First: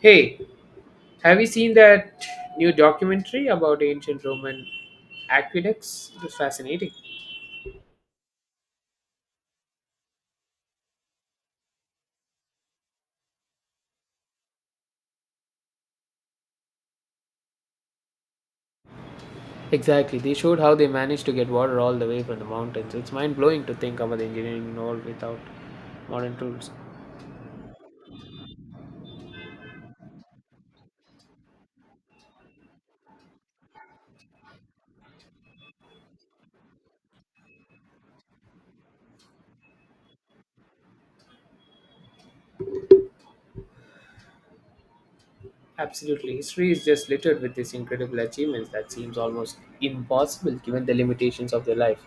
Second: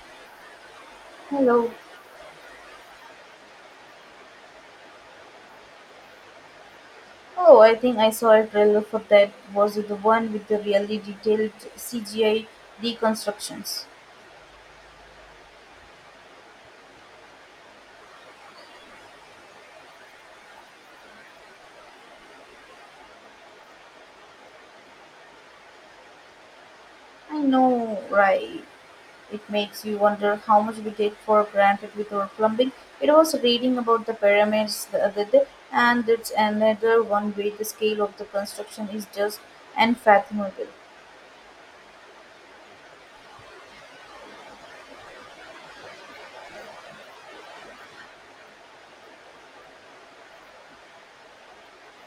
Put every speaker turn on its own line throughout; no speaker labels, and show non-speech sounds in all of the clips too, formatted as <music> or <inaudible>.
Hey, have you
Hello.
seen that new documentary about ancient Roman aqueducts? It was fascinating.
Oh, I think I saw a trailer for that. Was it the one with the really detailed CGI deconstructions?
Exactly. They showed how they managed to get water all the way from the mountains. It's mind blowing to think about the engineering involved without modern tools.
I know, right? It makes you wonder how much we take for granted with our plumbing. It was reading about the pyramids the other day, and it's another one where the scale of the construction is just unfathomable.
Absolutely. History is just littered with these incredible achievements that seems almost impossible given the limitations of their life.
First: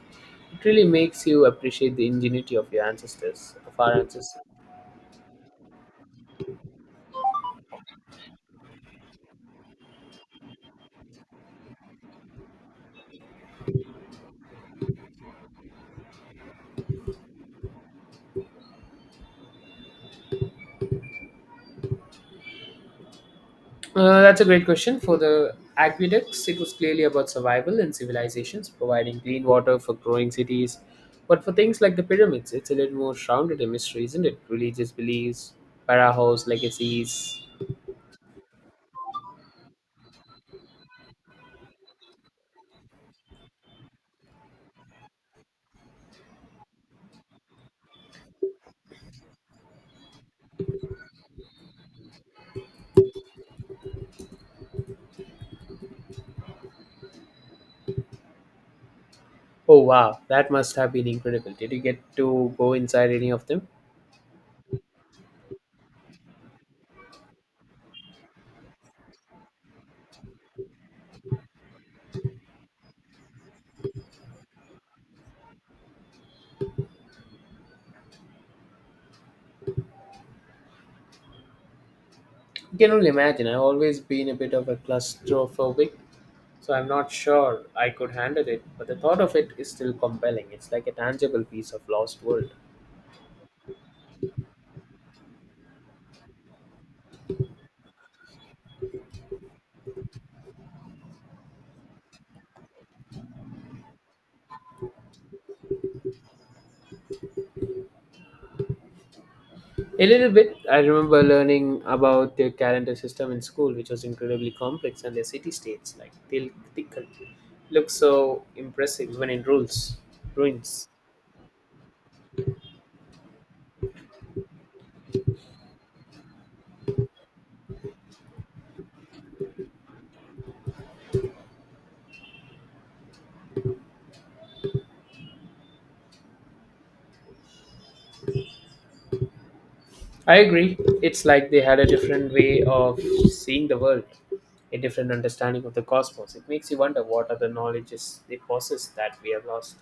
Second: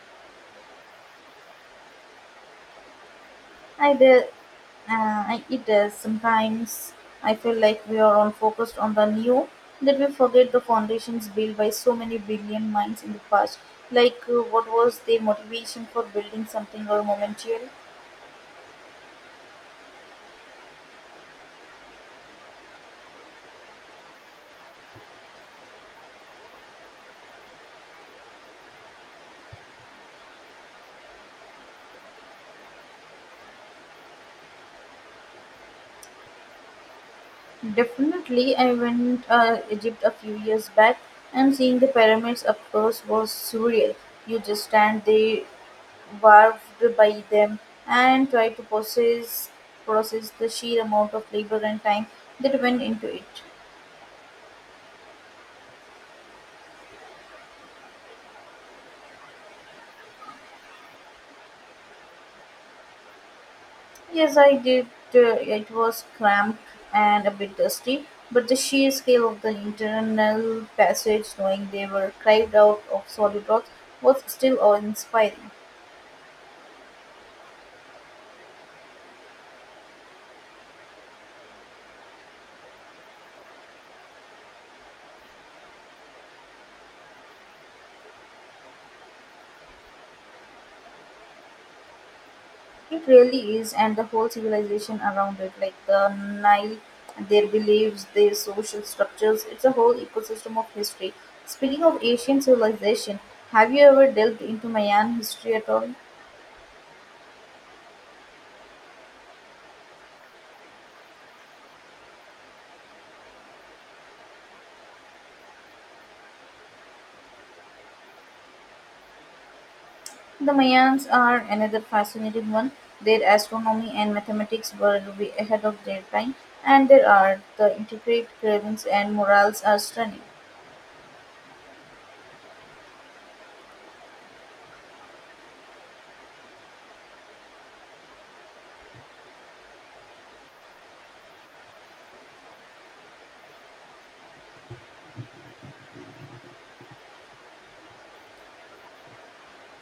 It really makes you appreciate the ingenuity of your ancestors, of our
I did.
ancestors.
It does. Sometimes I feel like we are all focused on the new that we forget the foundations built by so many brilliant minds in the past. What was their motivation for building something or momentarily?
That's a great question. For the aqueducts, it was clearly about survival and civilizations, providing clean water for growing cities. But for things like the pyramids, it's a little more shrouded in mystery, isn't it? Religious beliefs, pharaohs, legacies.
Definitely, I went Egypt a few years back, and seeing the pyramids up close was surreal. You just stand there, warped by them, and try to process the sheer amount of labor and time that went into it.
Oh wow, that must have been incredible. Did you get to go inside any of them?
Yes, I did. It was cramped and a bit dusty, but the sheer scale of the internal passage, knowing they were carved out of solid rocks, was still awe-inspiring.
You can only imagine. I've always been a bit of a claustrophobic, so I'm not sure I could handle it. But the thought of it is still compelling. It's like a tangible piece of lost world.
It really is, and the whole civilization around it, like the Nile, their beliefs, their social structures, it's a whole ecosystem of history. Speaking of ancient civilization, have you ever delved into Mayan history at all?
A little bit. I remember learning about their calendar system in school, which was incredibly complex, and their city states, like Tilkal, look so impressive even in rules,
The
ruins.
Mayans are another fascinating one. Their astronomy and mathematics were way ahead of their time, and their art, the intricate carvings and murals are stunning.
I agree. It's like they had a different way of seeing the world, a different understanding of the cosmos. It makes you wonder what other knowledges they possess that we have lost.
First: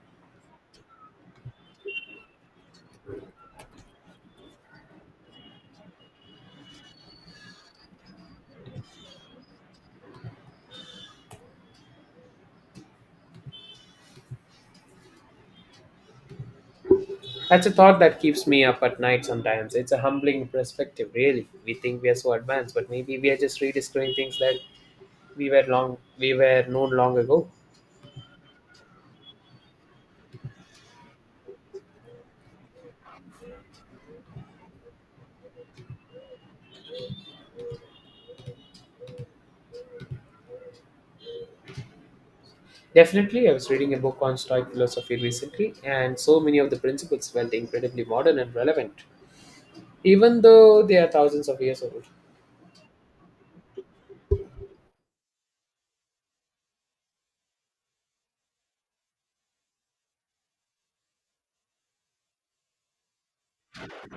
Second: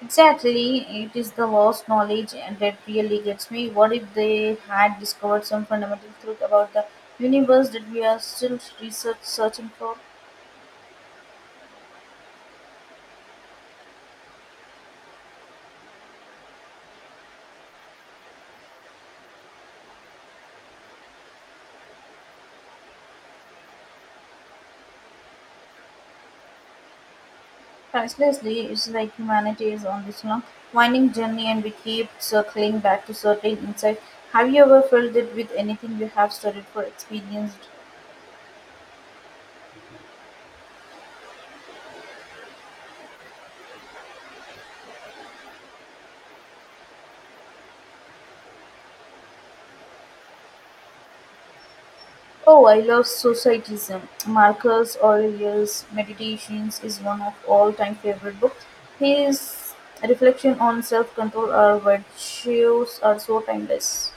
Exactly, it is the lost knowledge and that really gets me. What if they had discovered some fundamental truth about the universe that we are still research searching for?
That's a thought that keeps me up at night sometimes. It's a humbling perspective, really. We think we are so advanced, but maybe we are just rediscovering things that we were known long ago.
Pricelessly, it's like humanity is on this long, winding journey and we keep circling back to certain insights. Have you ever felt it with anything you have studied or experienced?
Definitely, I was reading a book on Stoic philosophy recently, and so many of the principles felt incredibly modern and relevant, even though they are thousands of years old.
Oh, I love Societism. Marcus Aurelius' Meditations is one of all-time favorite books. His reflection on self-control or virtues are so timeless.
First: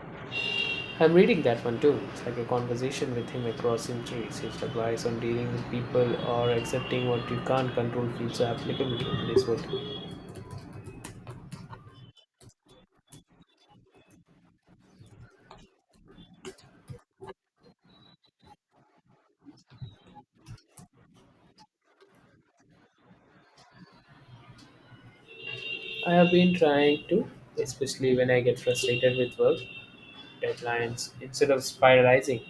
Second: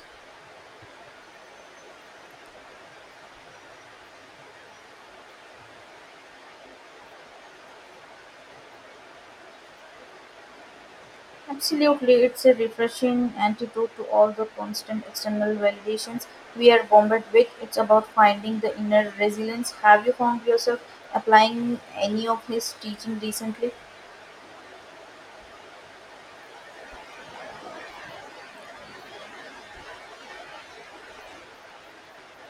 I'm reading that one too. It's like a conversation with him across centuries. His advice on dealing with people or accepting what you can't control feels so applicable to today's world.
Absolutely, it's a refreshing antidote to all the constant external validations we are bombarded with. It's about finding the inner resilience. Have you found yourself applying any of his teaching recently?
I have been trying to, especially when I get frustrated with work deadlines, instead of spiralizing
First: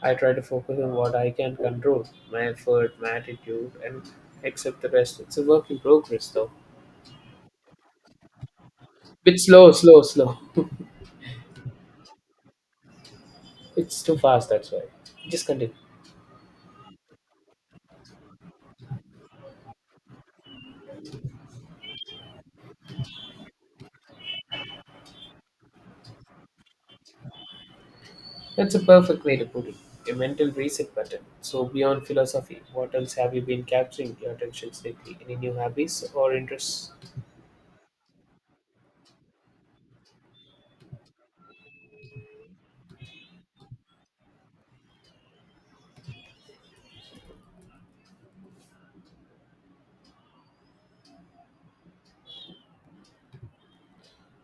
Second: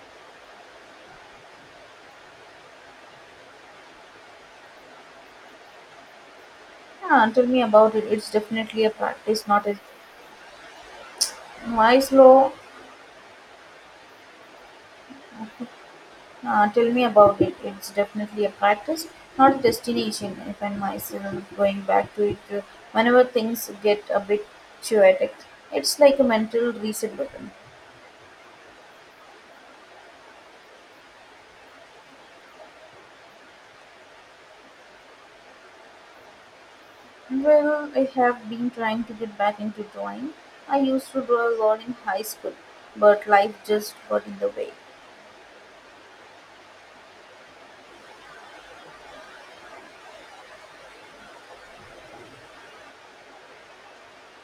I try to focus on what I can control, my effort, my attitude, and accept the rest. It's a work in progress, though.
Ah, tell me about it. It's definitely a
Bit
practice, not
slow,
a
slow, slow.
wise law.
It's too fast, that's why. Just continue.
Ah, tell me about it. It's definitely a practice, not a destination. I find myself going back to it whenever things get a bit chaotic. It's like a mental reset button.
That's a perfect way to put it. A mental reset button. So, beyond philosophy, what else have you been capturing your attention lately? Any new hobbies or interests?
Well, I have been trying to get back into drawing. I used to draw a lot in high school, but life just got in the way.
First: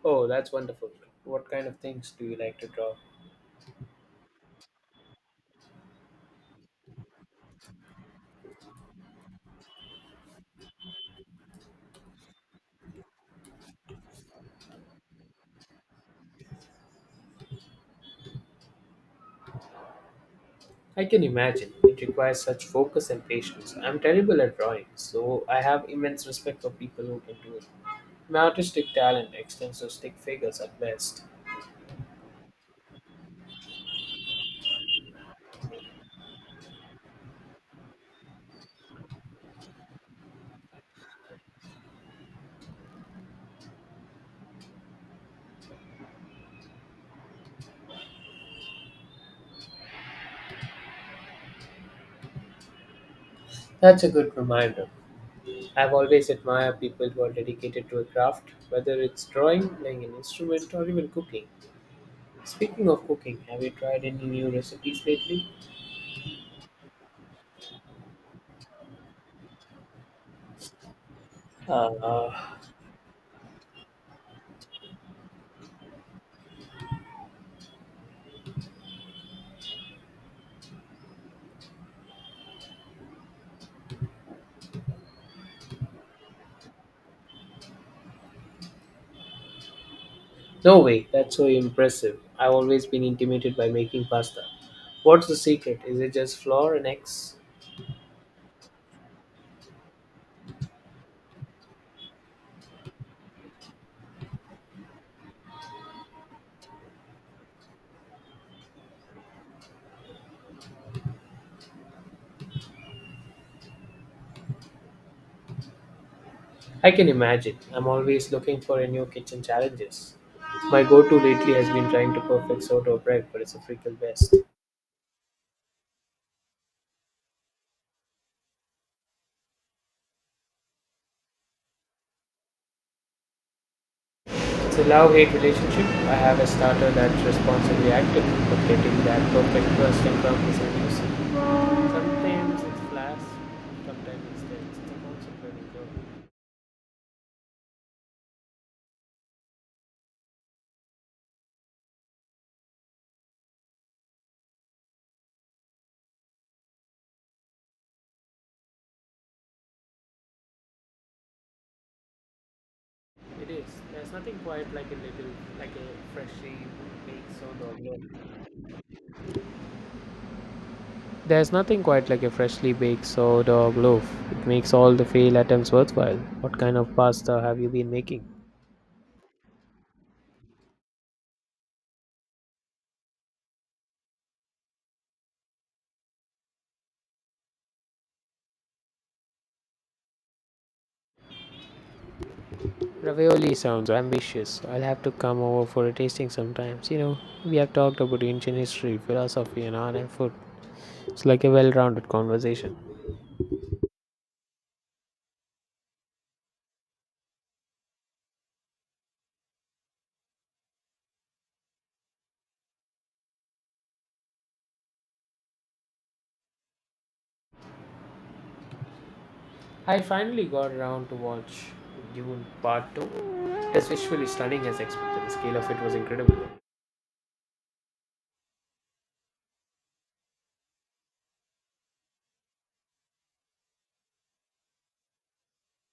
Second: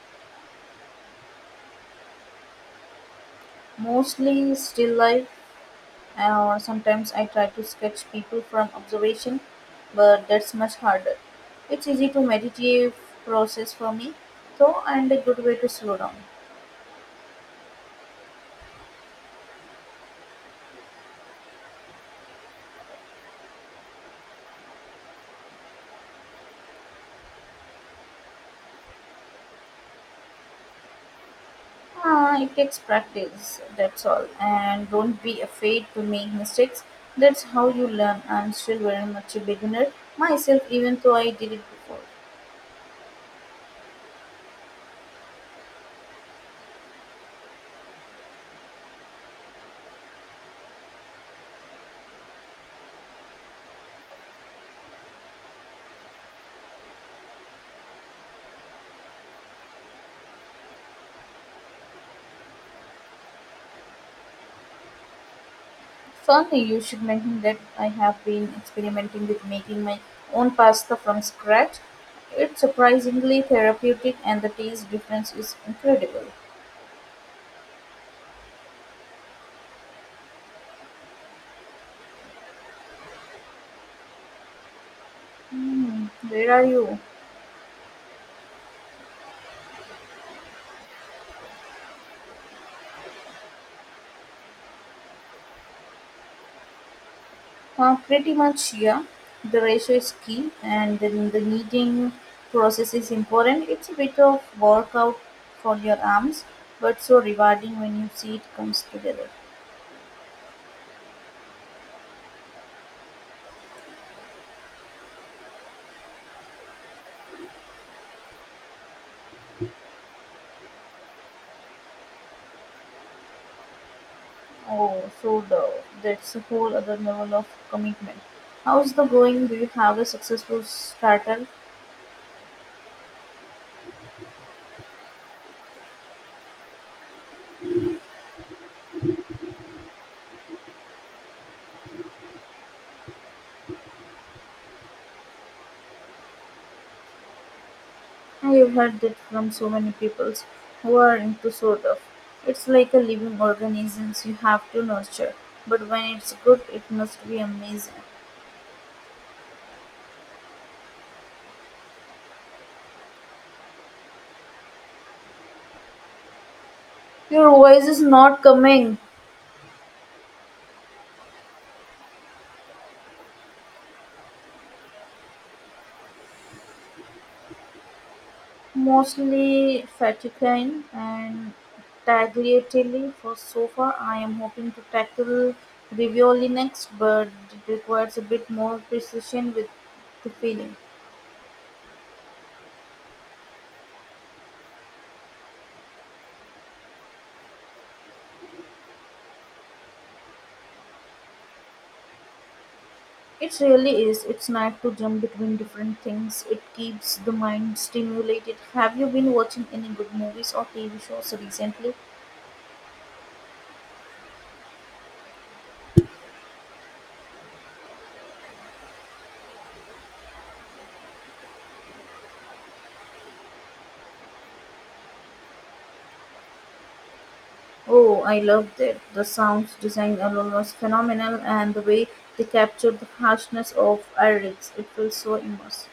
Oh, that's wonderful. What kind of things do you like to draw?
Mostly still life, or sometimes I try to sketch people from observation, but that's much harder. It's easy to meditative process for me, though, and a good way to slow down.
I can imagine. It requires such focus and patience. I'm terrible at drawing, so I have immense respect for people who can do it. My artistic talent extends to stick figures at best.
Ah, it takes practice, that's all. And don't be afraid to make mistakes. That's how you learn. I'm still very much a beginner myself, even though I did it before.
That's a good reminder. I've always admired people who are dedicated to a craft, whether it's drawing, playing an instrument, or even cooking. Speaking of cooking, have you tried any new recipes lately?
Funny, you should mention that I have been experimenting with making my own pasta from scratch.
Uh,
It's surprisingly therapeutic, and the taste difference is incredible. Hmm, where are you?
no way, that's so impressive. I've always been intimidated by making pasta. What's the secret? Is it just flour and eggs?
Pretty much, yeah. The ratio is key, and then the kneading process is important. It's a bit of workout for your arms, but so rewarding when you see it comes together.
I can imagine. I'm always looking for a new kitchen challenges. My go-to lately has been trying to perfect sourdough bread, but it's a freaking mess.
That's a whole other level of commitment. How's the going? Do you have a successful starter?
It's a love-hate relationship. I have a starter that's responsibly active, but getting that perfect trust and love is elusive. Sometimes it's flash, sometimes it's dead. It's a constant learning curve.
I've heard that from so many people who are into sort of. It's like a living organism you have to nurture, but when it's good, it must be amazing.
It is. There's nothing quite like a freshly baked
Your
sourdough
voice is not
loaf.
coming.
There's nothing quite like a freshly baked sourdough loaf. It makes all the fail attempts worthwhile. What kind of pasta have you been making?
Mostly Vatican and tagliatelle for so far. I am hoping to tackle ravioli next, but it requires a bit more precision with the feeling.
Ravioli sounds ambitious. I'll have to come over for a tasting sometimes. We have talked about ancient history, philosophy, and art and food. It's like a well rounded conversation.
It really is. It's nice to jump between different things. It keeps the mind stimulated. Have you been watching any good movies or TV shows recently?
I finally got around to watch Dune Part 2. It's visually stunning as expected. The scale of it was incredible.
Oh, I loved it. The sounds design alone was phenomenal, and the way they captured the harshness of Irix, it feels so immersive.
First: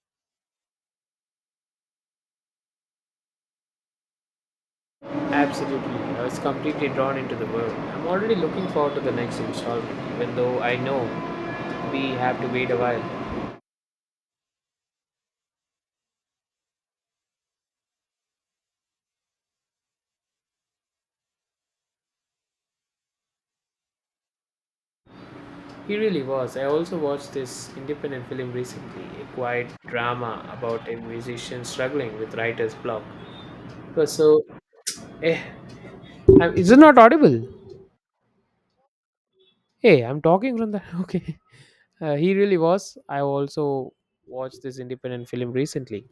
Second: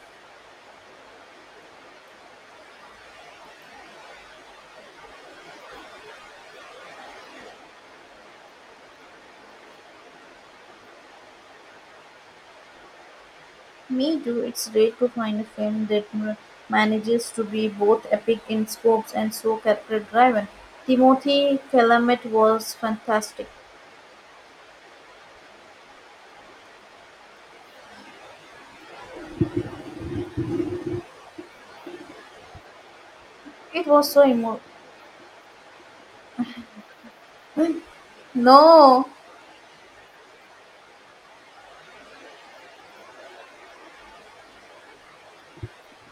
Absolutely. I was completely drawn into the world. I'm already looking forward to the next installment, even though I know we have to wait a while.
Me too, it's great to find a film that manages to be both epic in scopes and so character driven. Timothy Chalamet was fantastic.
He really was. I also watched this independent film recently, a quiet drama about a musician struggling with writer's block.
It
It
was
was
so
so.
emo.
Eh, I'm, is it not audible?
No!
Hey, I'm talking from the. <laughs> Okay. He really was. I also watched this independent film recently,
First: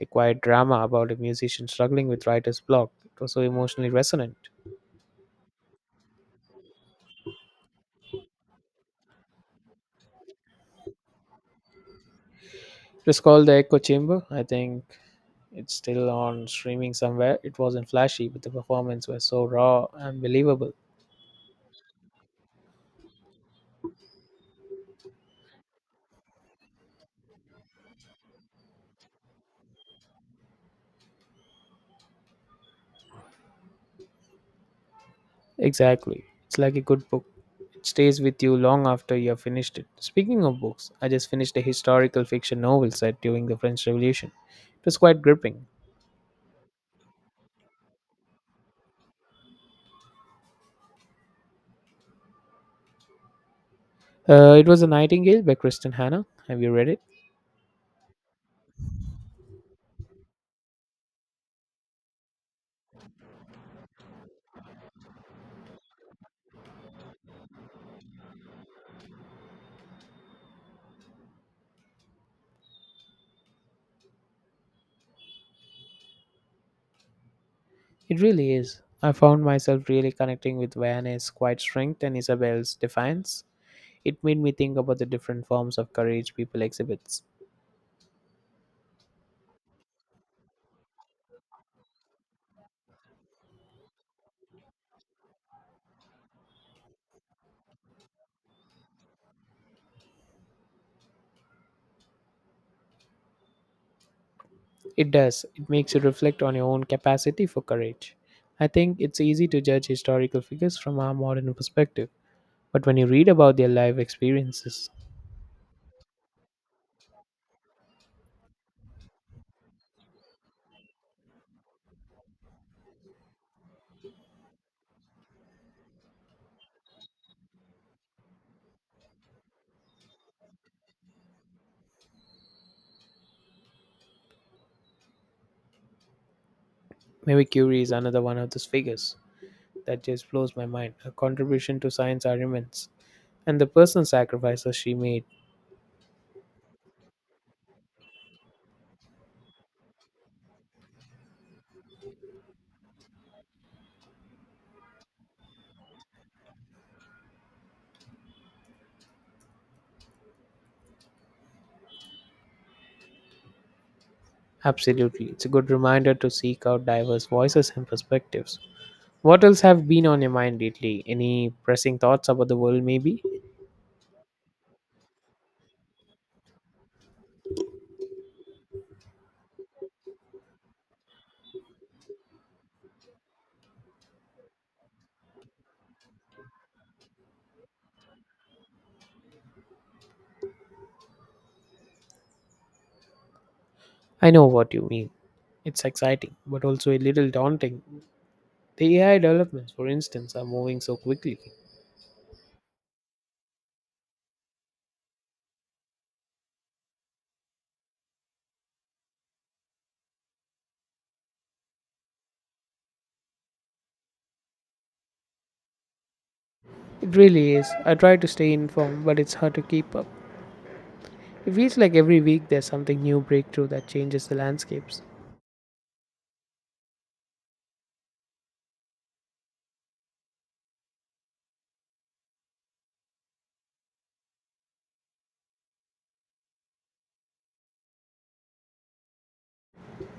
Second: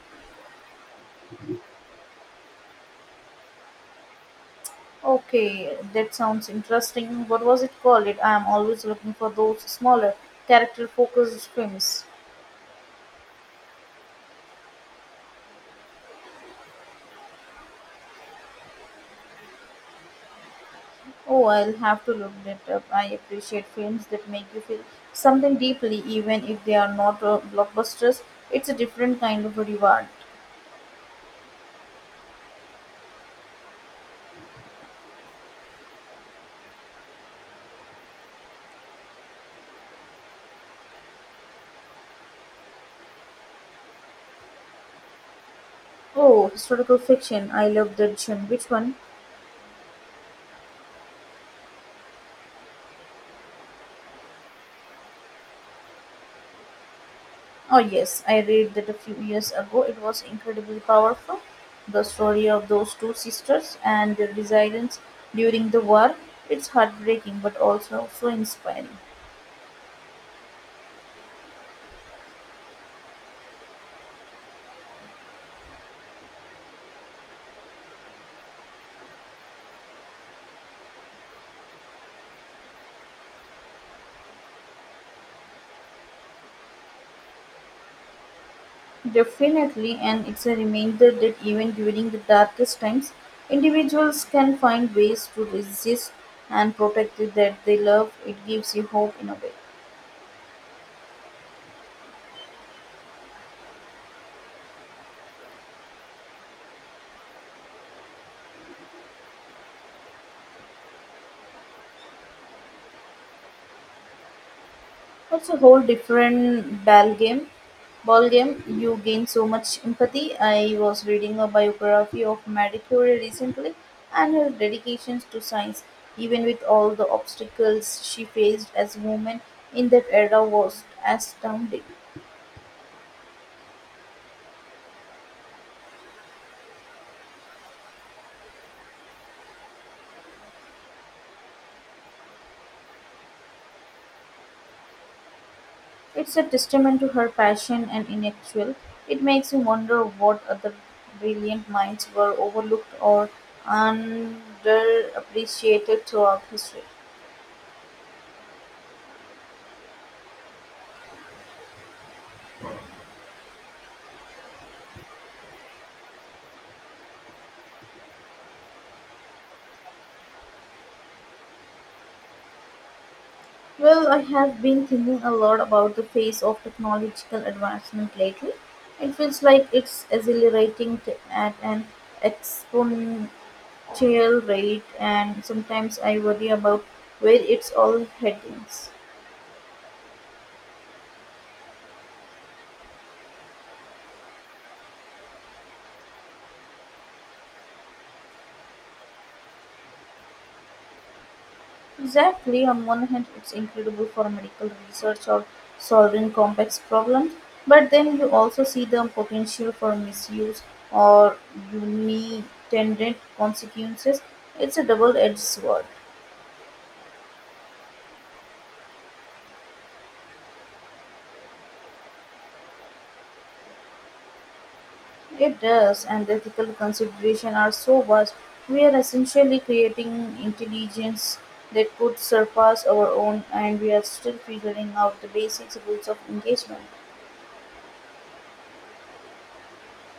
a quiet drama about a musician struggling with writer's block. It was so emotionally resonant.
Okay, that sounds interesting. What was it called? It, I am always looking for those smaller, character focused films.
It was called The Echo Chamber. I think it's still on streaming somewhere. It wasn't flashy, but the performance was so raw and believable.
Oh, I'll have to look that up. I appreciate films that make you feel something deeply, even if they are not blockbusters. It's a different kind of a reward.
Exactly. It's like a good book. It stays with you long after you have finished it. Speaking of books, I just finished a historical fiction novel set during the French Revolution. It was quite gripping.
Oh, historical fiction. I love that genre. Which one?
It was A Nightingale by Kristen Hannah. Have you read it?
Oh, yes, I read that a few years ago. It was incredibly powerful. The story of those two sisters and their resilience during the war. It's heartbreaking, but also so inspiring.
It really is. I found myself really connecting with Vianney's quiet strength and Isabel's defiance. It made me think about the different forms of courage people exhibits.
Definitely, and it's a reminder that even during the darkest times, individuals can find ways to resist and protect it that they love. It gives you hope in a way.
It does. It makes you reflect on your own capacity for courage. I think it's easy to judge historical figures from our modern perspective. But when you read about their life experiences,
That's a whole different ball game. You gain so much empathy. I was reading a biography of Marie Curie recently, and her dedications to science, even with all the obstacles she faced as a woman in that era, was astounding.
maybe Curie is another one of those figures that just blows my mind. Her contribution to science are immense, and the personal sacrifices she made.
It's a testament to her passion and intellectual. It makes you wonder what other brilliant minds were overlooked or underappreciated throughout history.
Absolutely, it's a good reminder to seek out diverse voices and perspectives. What else have been on your mind lately? Any pressing thoughts about the world, maybe?
Well, I have been thinking a lot about the pace of technological advancement lately. It feels like it's accelerating at an exponential rate, and sometimes I worry about where it's all heading.
I know what you mean. It's exciting, but also a little daunting. The AI developments, for instance, are moving so quickly.
Exactly. On one hand, it's incredible for medical research or solving complex problems, but then you also see the potential for misuse or unintended consequences. It's a double edged sword.
It really is. I try to stay informed, but it's hard to keep up. It feels like every week there's something new breakthrough that changes the landscapes.
It does, and the ethical considerations are so vast. We are essentially creating intelligence that could surpass our own, and we are still figuring out the basic rules of engagement.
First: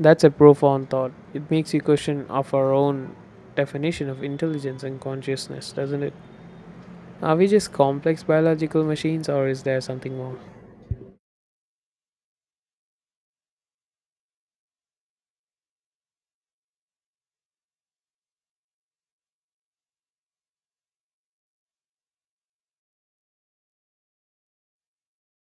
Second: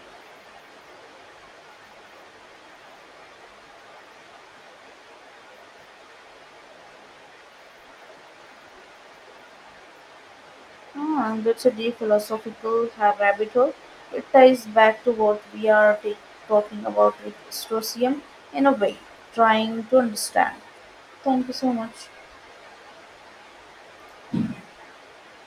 That's a profound thought. It makes you question of our own definition of intelligence and consciousness, doesn't it? Are we just complex biological machines or is there something more?
Ah, and that's a deep philosophical rabbit hole. It ties back to what we are talking about with Stoicism in a way, trying to understand. Thank you so much.